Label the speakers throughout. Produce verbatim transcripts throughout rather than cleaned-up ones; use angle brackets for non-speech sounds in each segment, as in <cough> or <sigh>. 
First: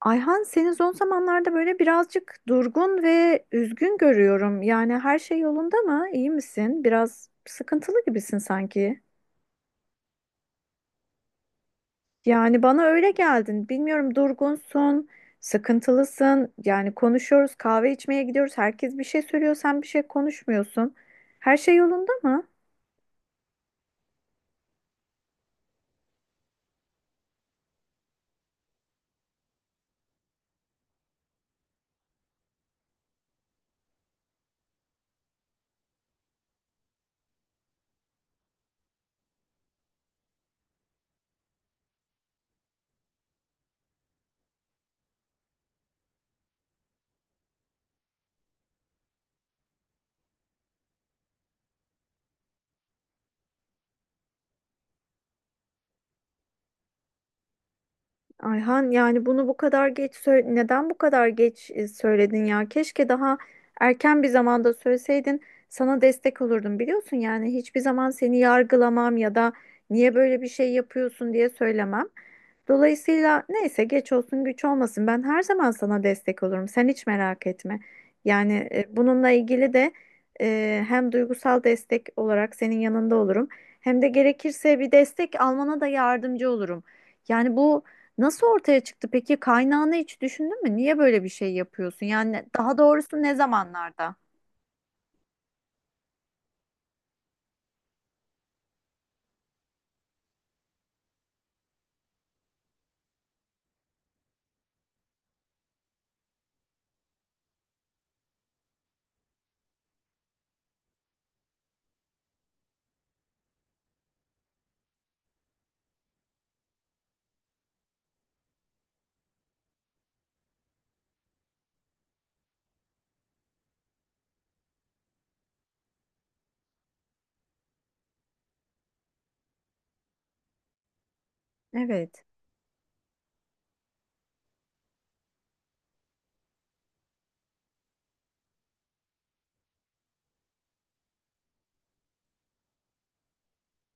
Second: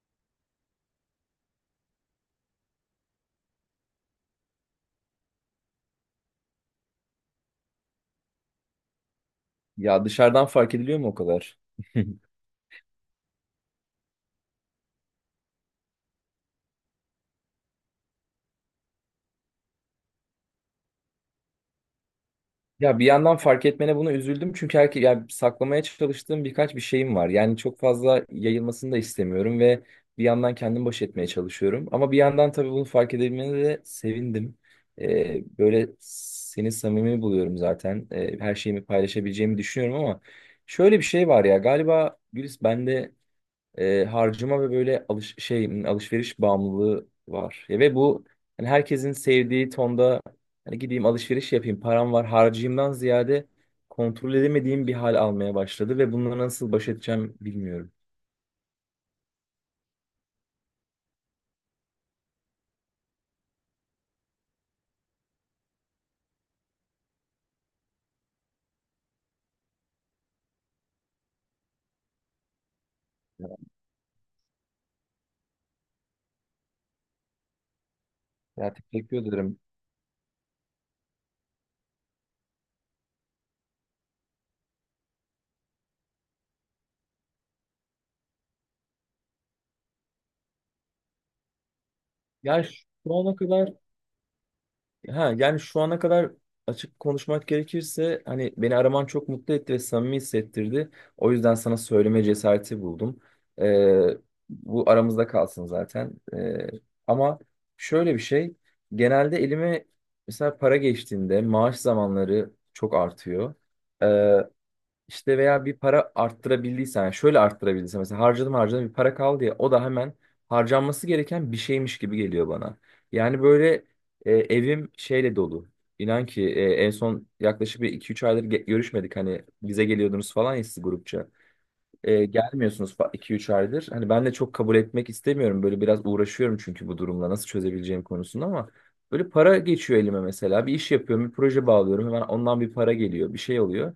Speaker 1: Ayhan seni son zamanlarda böyle birazcık durgun ve üzgün görüyorum. Yani her şey yolunda mı? İyi misin? Biraz sıkıntılı gibisin sanki.
Speaker 2: Ya dışarıdan fark ediliyor mu o kadar? <laughs>
Speaker 1: Yani bana öyle geldin. Bilmiyorum durgunsun, sıkıntılısın. Yani konuşuyoruz, kahve içmeye gidiyoruz. Herkes bir şey söylüyor, sen bir şey konuşmuyorsun. Her şey yolunda mı?
Speaker 2: Ya bir yandan fark etmene buna üzüldüm çünkü herke yani saklamaya çalıştığım birkaç bir şeyim var. Yani çok fazla yayılmasını da istemiyorum ve bir yandan kendim baş etmeye çalışıyorum. Ama bir yandan tabii bunu fark edebilmene de sevindim. Ee, böyle seni samimi buluyorum zaten. Ee, her şeyimi paylaşabileceğimi düşünüyorum ama şöyle bir şey var ya galiba Gülis bende e, harcama ve böyle alış şey alışveriş bağımlılığı var. Ya ve bu hani herkesin sevdiği tonda hani gideyim alışveriş yapayım, param var, harcayayımdan ziyade kontrol edemediğim bir hal almaya başladı ve bununla nasıl baş edeceğim bilmiyorum.
Speaker 1: Ayhan yani bunu bu kadar geç sö- neden bu kadar geç e, söyledin ya? Keşke daha erken bir zamanda söyleseydin. Sana destek olurdum biliyorsun yani hiçbir zaman seni yargılamam ya da niye böyle bir şey yapıyorsun diye söylemem. Dolayısıyla
Speaker 2: Ya,
Speaker 1: neyse geç olsun güç olmasın, ben her zaman sana destek olurum, sen hiç merak etme. Yani
Speaker 2: Ya
Speaker 1: e,
Speaker 2: teşekkür
Speaker 1: bununla
Speaker 2: ederim.
Speaker 1: ilgili de e, hem duygusal destek olarak senin yanında olurum hem de gerekirse bir destek almana da yardımcı olurum. Yani bu, nasıl ortaya çıktı peki? Kaynağını hiç düşündün mü? Niye böyle bir şey yapıyorsun? Yani
Speaker 2: Ya
Speaker 1: daha
Speaker 2: şu
Speaker 1: doğrusu ne
Speaker 2: ana kadar
Speaker 1: zamanlarda?
Speaker 2: Ha, yani şu ana kadar açık konuşmak gerekirse hani beni araman çok mutlu etti ve samimi hissettirdi. O yüzden sana söyleme cesareti buldum. Ee, Bu aramızda kalsın zaten. Ee, ama şöyle bir şey genelde elime mesela para geçtiğinde maaş zamanları çok artıyor. İşte veya bir para arttırabildiysen, yani şöyle arttırabildiysen mesela harcadım harcadım bir para kaldı ya o da hemen harcanması gereken bir şeymiş gibi geliyor bana. Yani böyle e, evim şeyle dolu. İnan ki e, en son yaklaşık bir iki üç aydır ge- görüşmedik, hani bize geliyordunuz falan ya siz grupça.
Speaker 1: Evet.
Speaker 2: E, gelmiyorsunuz iki üç aydır. Hani ben de çok kabul etmek istemiyorum. Böyle biraz uğraşıyorum çünkü bu durumla nasıl çözebileceğim konusunda. Ama böyle para geçiyor elime mesela. Bir iş yapıyorum, bir proje bağlıyorum. Hemen ondan bir para geliyor, bir şey oluyor.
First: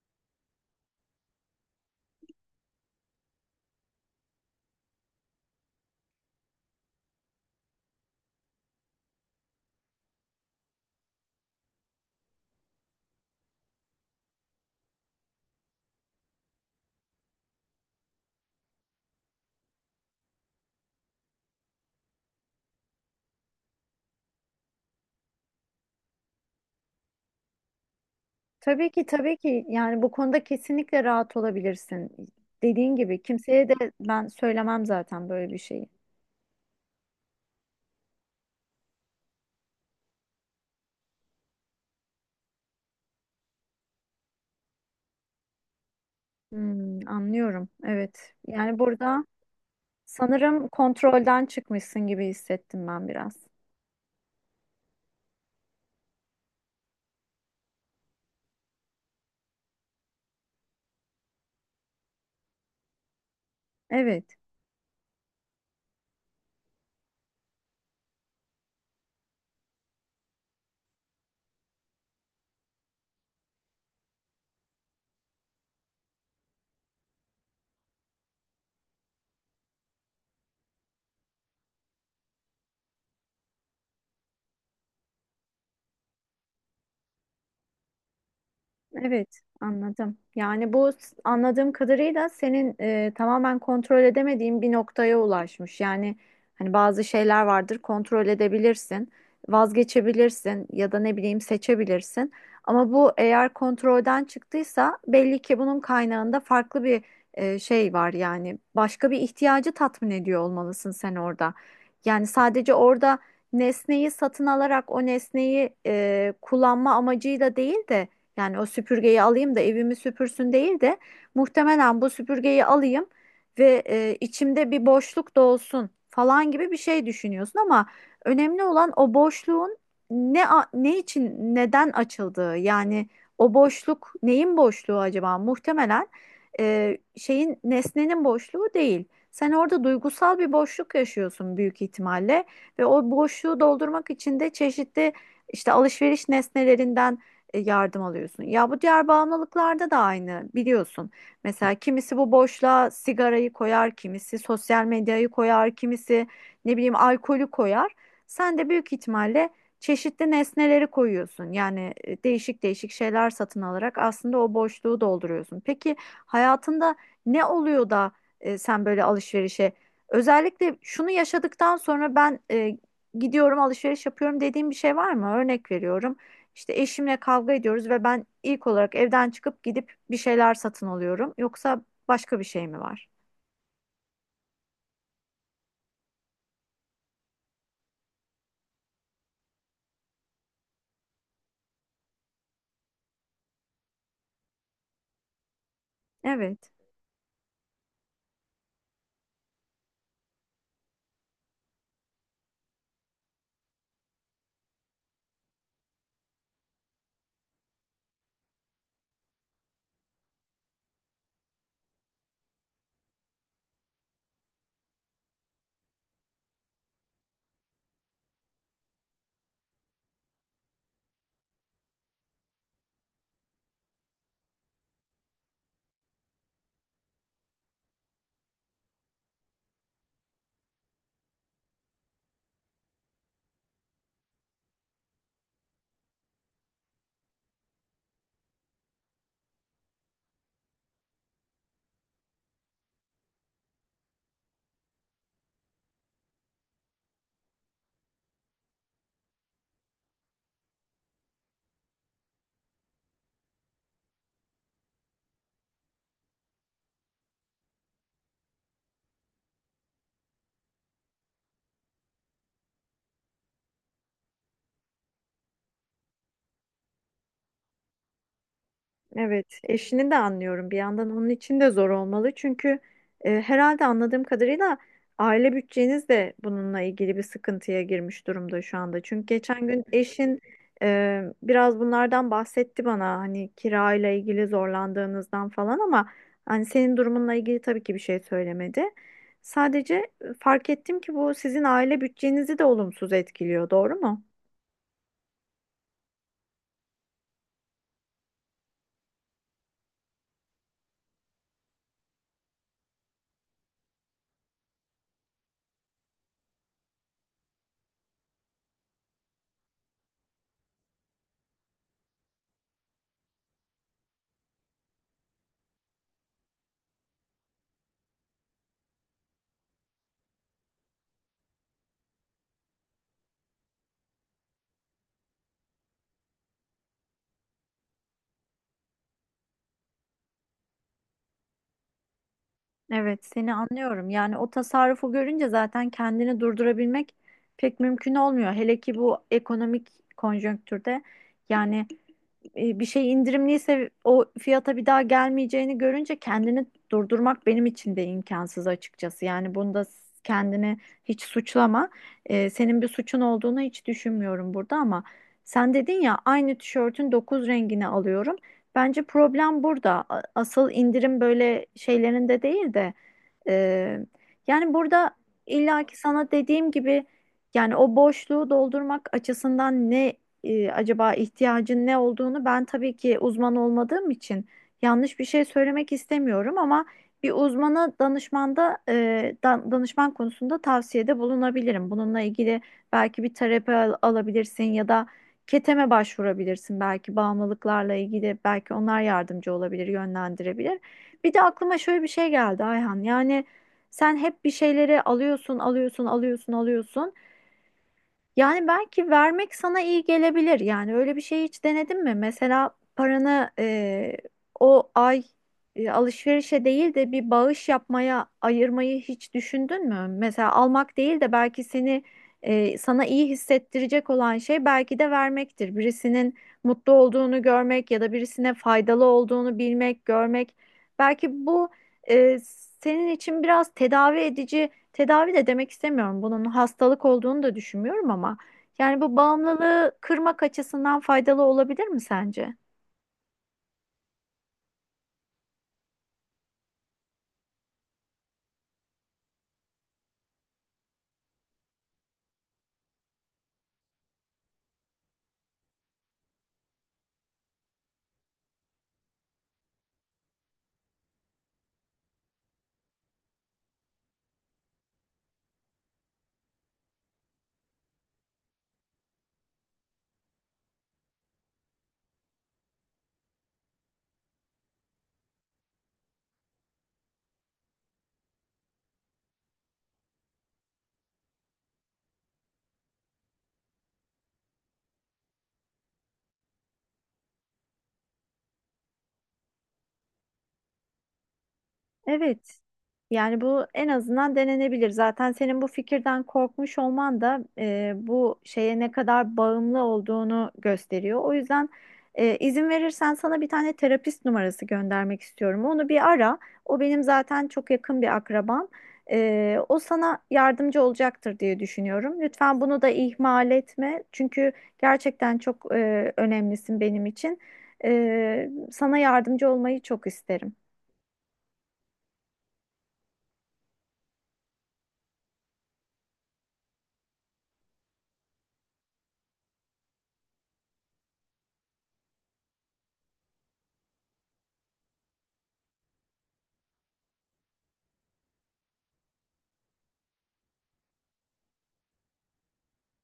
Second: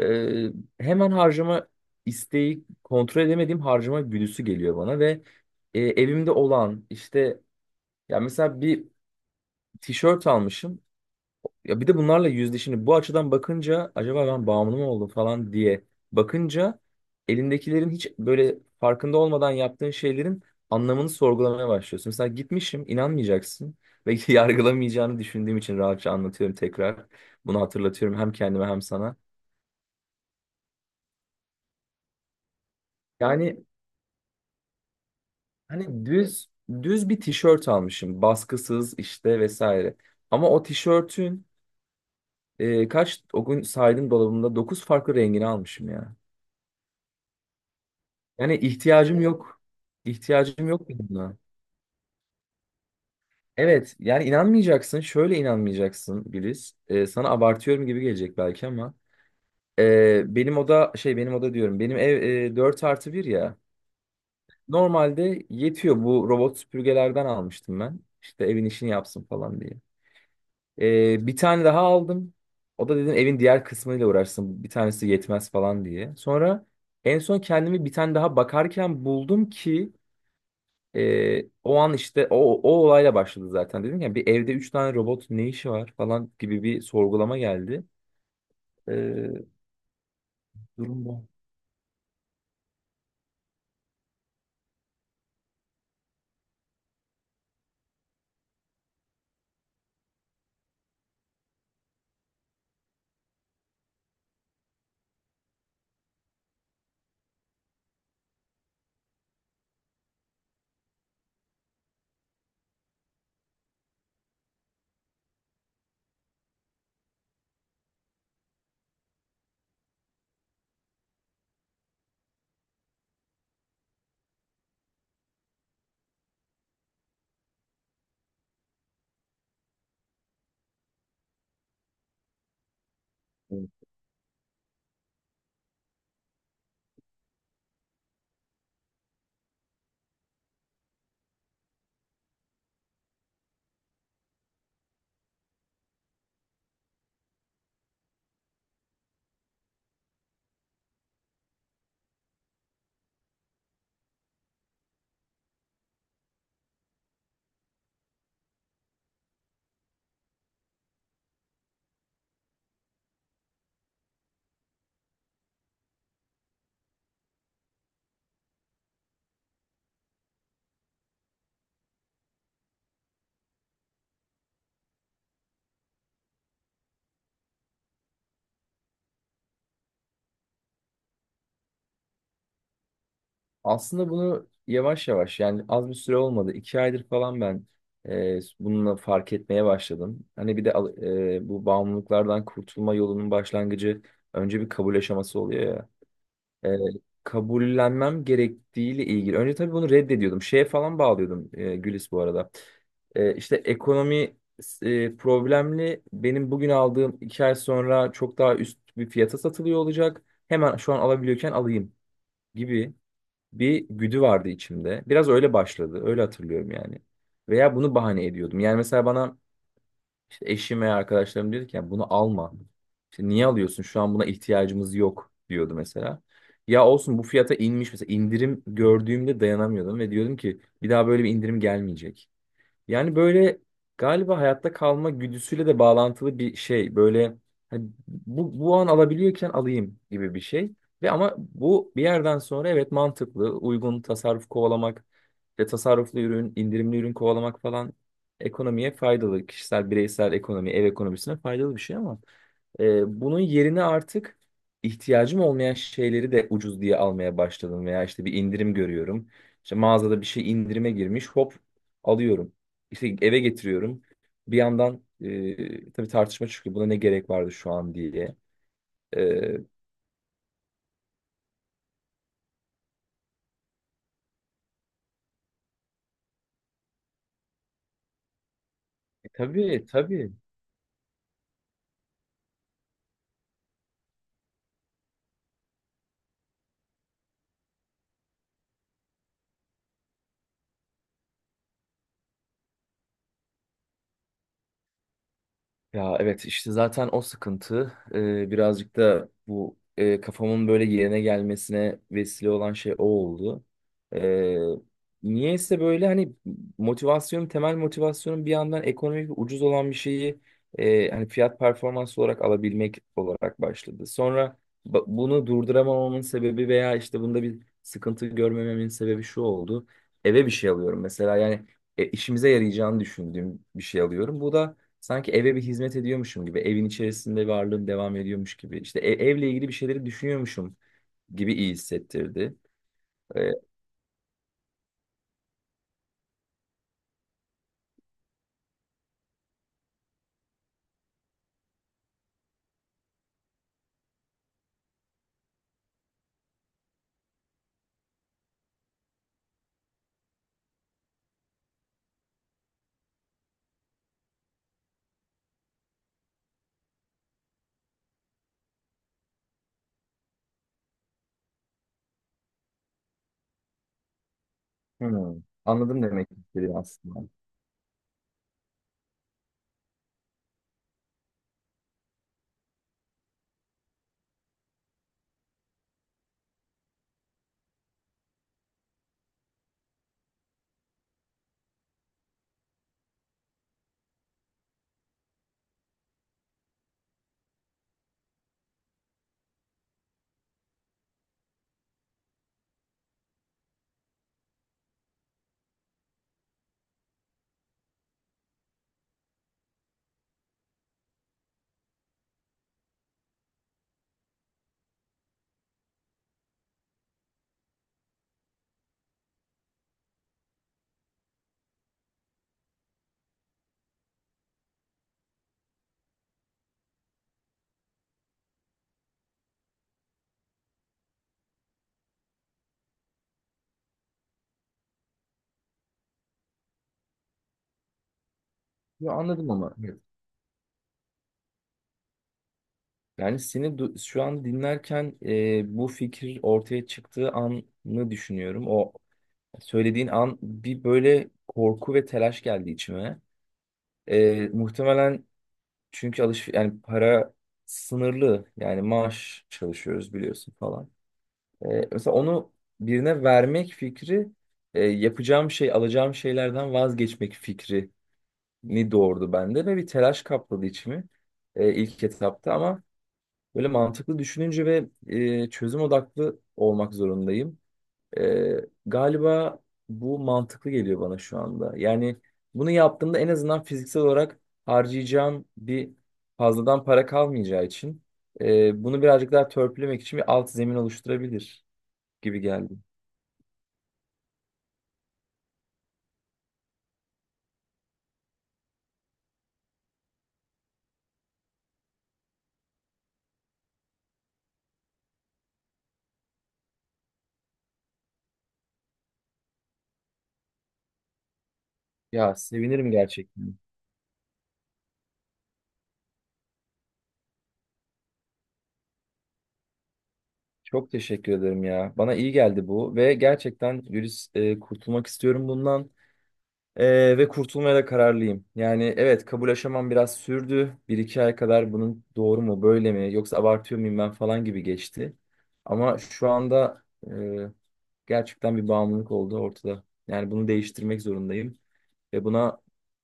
Speaker 2: Ee, Hemen harcama isteği, kontrol edemediğim harcama güdüsü geliyor bana ve e, evimde olan işte ya mesela bir tişört almışım ya bir de bunlarla yüzde şimdi bu açıdan bakınca acaba ben bağımlı mı oldum falan diye bakınca elindekilerin hiç böyle farkında olmadan yaptığın şeylerin anlamını sorgulamaya başlıyorsun. Mesela gitmişim, inanmayacaksın ve <laughs> yargılamayacağını düşündüğüm için rahatça anlatıyorum, tekrar bunu hatırlatıyorum hem kendime hem
Speaker 1: Tabii ki
Speaker 2: sana.
Speaker 1: tabii ki, yani bu konuda kesinlikle rahat olabilirsin. Dediğin gibi
Speaker 2: Yani
Speaker 1: kimseye de ben söylemem zaten böyle bir şeyi.
Speaker 2: hani düz düz bir tişört almışım. Baskısız işte vesaire. Ama o tişörtün e, kaç o gün saydım dolabımda dokuz farklı rengini almışım ya.
Speaker 1: Hmm, anlıyorum. Evet.
Speaker 2: Yani
Speaker 1: Yani
Speaker 2: ihtiyacım
Speaker 1: burada
Speaker 2: yok.
Speaker 1: sanırım
Speaker 2: İhtiyacım yok benim buna.
Speaker 1: kontrolden çıkmışsın gibi hissettim ben biraz.
Speaker 2: Evet yani inanmayacaksın. Şöyle inanmayacaksın Güliz. E, sana abartıyorum gibi gelecek belki ama e, benim oda şey benim oda diyorum. Benim ev e, dört artı bir ya.
Speaker 1: Evet.
Speaker 2: Normalde yetiyor. Bu robot süpürgelerden almıştım ben. İşte evin işini yapsın falan diye. Ee, bir tane daha aldım. O da dedim evin diğer kısmıyla uğraşsın, bir tanesi yetmez falan diye. Sonra en son kendimi bir tane daha bakarken buldum ki e, o an işte o, o olayla başladı zaten. Dedim ya bir evde üç tane robot ne işi var falan gibi bir sorgulama geldi.
Speaker 1: Evet,
Speaker 2: Ee,
Speaker 1: anladım. Yani bu
Speaker 2: Durum
Speaker 1: s-
Speaker 2: bu.
Speaker 1: anladığım kadarıyla senin e, tamamen kontrol edemediğin bir noktaya ulaşmış. Yani hani bazı şeyler vardır, kontrol edebilirsin, vazgeçebilirsin ya da ne bileyim seçebilirsin. Ama bu eğer kontrolden çıktıysa belli ki bunun kaynağında farklı bir e, şey var, yani başka bir ihtiyacı tatmin ediyor olmalısın sen orada. Yani sadece orada nesneyi satın alarak o nesneyi e, kullanma amacıyla değil de, yani o süpürgeyi alayım da evimi süpürsün değil de muhtemelen bu süpürgeyi alayım ve e, içimde bir boşluk dolsun falan gibi bir şey düşünüyorsun. Ama önemli olan o boşluğun ne a- ne için neden açıldığı, yani o boşluk neyin boşluğu acaba? Muhtemelen e, şeyin, nesnenin boşluğu değil. Sen orada duygusal bir boşluk yaşıyorsun büyük ihtimalle ve o boşluğu doldurmak için de çeşitli işte alışveriş nesnelerinden e, yardım alıyorsun. Ya bu diğer bağımlılıklarda da aynı, biliyorsun. Mesela kimisi bu boşluğa sigarayı koyar, kimisi sosyal medyayı koyar, kimisi ne bileyim alkolü koyar. Sen de büyük ihtimalle çeşitli nesneleri koyuyorsun. Yani e, değişik değişik şeyler satın alarak aslında o boşluğu dolduruyorsun. Peki hayatında ne oluyor da e, sen böyle alışverişe, özellikle şunu yaşadıktan sonra ben e, gidiyorum alışveriş yapıyorum dediğim bir şey var mı? Örnek veriyorum. İşte eşimle kavga ediyoruz ve ben ilk olarak evden çıkıp gidip bir şeyler satın alıyorum. Yoksa başka bir şey mi var?
Speaker 2: Aslında bunu yavaş yavaş, yani az bir süre olmadı, iki aydır falan ben e, bununla fark etmeye başladım. Hani bir de al- e, bu bağımlılıklardan kurtulma yolunun başlangıcı önce bir kabul aşaması oluyor ya.
Speaker 1: Evet.
Speaker 2: E, Kabullenmem gerektiğiyle ilgili. Önce tabii bunu reddediyordum. Şeye falan bağlıyordum e, Gülis bu arada. E, işte ekonomi e, problemli. Benim bugün aldığım iki ay sonra çok daha üst bir fiyata satılıyor olacak. Hemen şu an alabiliyorken alayım gibi bir güdü vardı içimde. Biraz öyle başladı. Öyle hatırlıyorum yani. Veya bunu bahane ediyordum. Yani mesela bana işte eşim veya arkadaşlarım diyordu ki, "Ya bunu alma. İşte niye alıyorsun? Şu an buna ihtiyacımız yok," diyordu mesela. Ya olsun, bu fiyata inmiş mesela, indirim gördüğümde dayanamıyordum ve diyordum ki bir daha böyle bir indirim gelmeyecek. Yani böyle galiba hayatta kalma güdüsüyle de bağlantılı bir şey. Böyle hani bu, bu an alabiliyorken alayım gibi bir şey. Ve ama bu bir yerden sonra, evet, mantıklı, uygun tasarruf kovalamak ve tasarruflu ürün, indirimli ürün kovalamak falan ekonomiye faydalı. Kişisel, bireysel ekonomi, ev ekonomisine faydalı bir şey ama e, bunun yerine artık ihtiyacım olmayan şeyleri de ucuz diye almaya başladım veya işte bir indirim görüyorum. İşte mağazada bir şey indirime girmiş, hop alıyorum. İşte eve getiriyorum. Bir yandan e, tabii tartışma çıkıyor. Buna ne gerek vardı şu an diye. E,
Speaker 1: Evet, eşini de anlıyorum. Bir yandan onun için de zor olmalı. Çünkü e, herhalde anladığım kadarıyla aile bütçeniz de bununla ilgili bir sıkıntıya girmiş durumda şu anda. Çünkü geçen gün
Speaker 2: tabii tabii.
Speaker 1: eşin e, biraz bunlardan bahsetti bana. Hani kirayla ilgili zorlandığınızdan falan, ama hani senin durumunla ilgili tabii ki bir şey söylemedi. Sadece e, fark ettim ki bu sizin aile bütçenizi de olumsuz etkiliyor, doğru mu?
Speaker 2: Ya evet işte zaten o sıkıntı, e, birazcık da bu, e, kafamın böyle yerine gelmesine vesile olan şey o oldu. E, Niyeyse böyle hani motivasyon temel motivasyonum bir yandan ekonomik ve ucuz olan bir şeyi e, hani fiyat performans olarak alabilmek olarak başladı. Sonra ba- bunu durduramamamın sebebi veya işte bunda bir sıkıntı görmememin sebebi şu oldu. Eve bir şey alıyorum mesela, yani e, işimize yarayacağını düşündüğüm bir şey alıyorum. Bu da sanki eve bir hizmet ediyormuşum gibi, evin içerisinde varlığım devam ediyormuş gibi, işte e- evle ilgili bir şeyleri düşünüyormuşum gibi iyi hissettirdi.
Speaker 1: Evet,
Speaker 2: Ee,
Speaker 1: seni anlıyorum. Yani o tasarrufu görünce zaten kendini durdurabilmek pek mümkün olmuyor. Hele ki bu ekonomik konjonktürde, yani e, bir şey indirimliyse o fiyata bir daha gelmeyeceğini görünce kendini durdurmak benim için de imkansız açıkçası. Yani bunda kendini hiç suçlama. E, senin bir suçun olduğunu hiç düşünmüyorum burada, ama sen dedin ya aynı tişörtün dokuz rengini alıyorum. Bence problem burada. A- Asıl indirim böyle şeylerinde değil de e, yani burada
Speaker 2: hmm,
Speaker 1: illaki
Speaker 2: anladım demek
Speaker 1: sana dediğim
Speaker 2: istediğini
Speaker 1: gibi
Speaker 2: aslında.
Speaker 1: yani o boşluğu doldurmak açısından ne e, acaba ihtiyacın ne olduğunu ben tabii ki uzman olmadığım için yanlış bir şey söylemek istemiyorum, ama bir uzmana danışmanda e, dan- danışman konusunda tavsiyede bulunabilirim. Bununla ilgili belki bir terapi al- alabilirsin ya da keteme başvurabilirsin belki, bağımlılıklarla ilgili belki onlar yardımcı olabilir, yönlendirebilir. Bir de aklıma şöyle bir şey geldi Ayhan. Yani sen hep bir şeyleri alıyorsun, alıyorsun, alıyorsun, alıyorsun. Yani belki vermek sana iyi gelebilir. Yani öyle bir şey hiç denedin mi? Mesela paranı e, o ay e, alışverişe değil de bir bağış yapmaya ayırmayı hiç düşündün mü? Mesela almak değil de belki seni e, sana iyi hissettirecek olan şey belki de vermektir. Birisinin mutlu olduğunu görmek ya da birisine faydalı olduğunu bilmek, görmek. Belki bu e, senin için biraz tedavi edici, tedavi de demek istemiyorum, bunun hastalık olduğunu da düşünmüyorum, ama yani
Speaker 2: Yo,
Speaker 1: bu
Speaker 2: anladım ama.
Speaker 1: bağımlılığı
Speaker 2: Evet.
Speaker 1: kırmak açısından faydalı olabilir mi sence?
Speaker 2: Yani seni du- şu an dinlerken e, bu fikir ortaya çıktığı anı düşünüyorum. O söylediğin an bir böyle korku ve telaş geldi içime. E, muhtemelen çünkü alış yani para sınırlı, yani maaş çalışıyoruz biliyorsun falan. E, mesela onu birine vermek fikri, e, yapacağım şey, alacağım şeylerden vazgeçmek fikrini doğurdu bende ve bir telaş kapladı içimi e, ilk etapta. Ama böyle mantıklı düşününce ve e, çözüm odaklı olmak zorundayım. E, Galiba bu mantıklı geliyor bana şu anda. Yani bunu yaptığımda en azından fiziksel olarak harcayacağım bir fazladan para kalmayacağı için e, bunu birazcık daha törpülemek için bir alt zemin oluşturabilir gibi
Speaker 1: Evet.
Speaker 2: geldi.
Speaker 1: Yani bu en azından denenebilir. Zaten senin bu fikirden korkmuş olman da e, bu şeye ne kadar bağımlı olduğunu gösteriyor. O yüzden e, izin verirsen sana bir tane terapist numarası göndermek istiyorum. Onu bir ara. O benim zaten çok yakın bir akrabam. E, o sana yardımcı olacaktır diye düşünüyorum.
Speaker 2: Ya
Speaker 1: Lütfen bunu da
Speaker 2: sevinirim
Speaker 1: ihmal
Speaker 2: gerçekten.
Speaker 1: etme. Çünkü gerçekten çok e, önemlisin benim için. E, sana yardımcı olmayı çok isterim.
Speaker 2: Çok teşekkür ederim ya. Bana iyi geldi bu ve gerçekten Güliz e, kurtulmak istiyorum bundan. E, ve kurtulmaya da kararlıyım. Yani evet, kabul aşamam biraz sürdü. Bir iki ay kadar bunun doğru mu böyle mi yoksa abartıyor muyum ben falan gibi geçti. Ama şu anda e, gerçekten bir bağımlılık oldu ortada. Yani bunu değiştirmek zorundayım. Ve buna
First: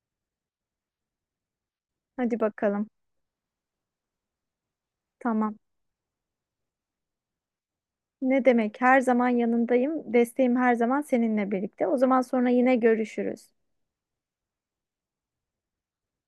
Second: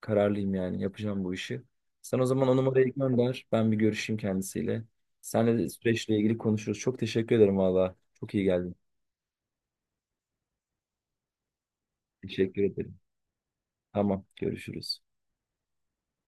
Speaker 2: kararlıyım, yani yapacağım bu işi. Sen o
Speaker 1: Hadi
Speaker 2: zaman o
Speaker 1: bakalım.
Speaker 2: numarayı gönder. Ben bir görüşeyim kendisiyle.
Speaker 1: Tamam.
Speaker 2: Seninle de süreçle ilgili konuşuruz. Çok teşekkür ederim valla. Çok iyi
Speaker 1: Ne
Speaker 2: geldin.
Speaker 1: demek? Her zaman yanındayım. Desteğim her zaman seninle birlikte. O zaman sonra
Speaker 2: Teşekkür
Speaker 1: yine
Speaker 2: ederim.
Speaker 1: görüşürüz.
Speaker 2: Tamam, görüşürüz.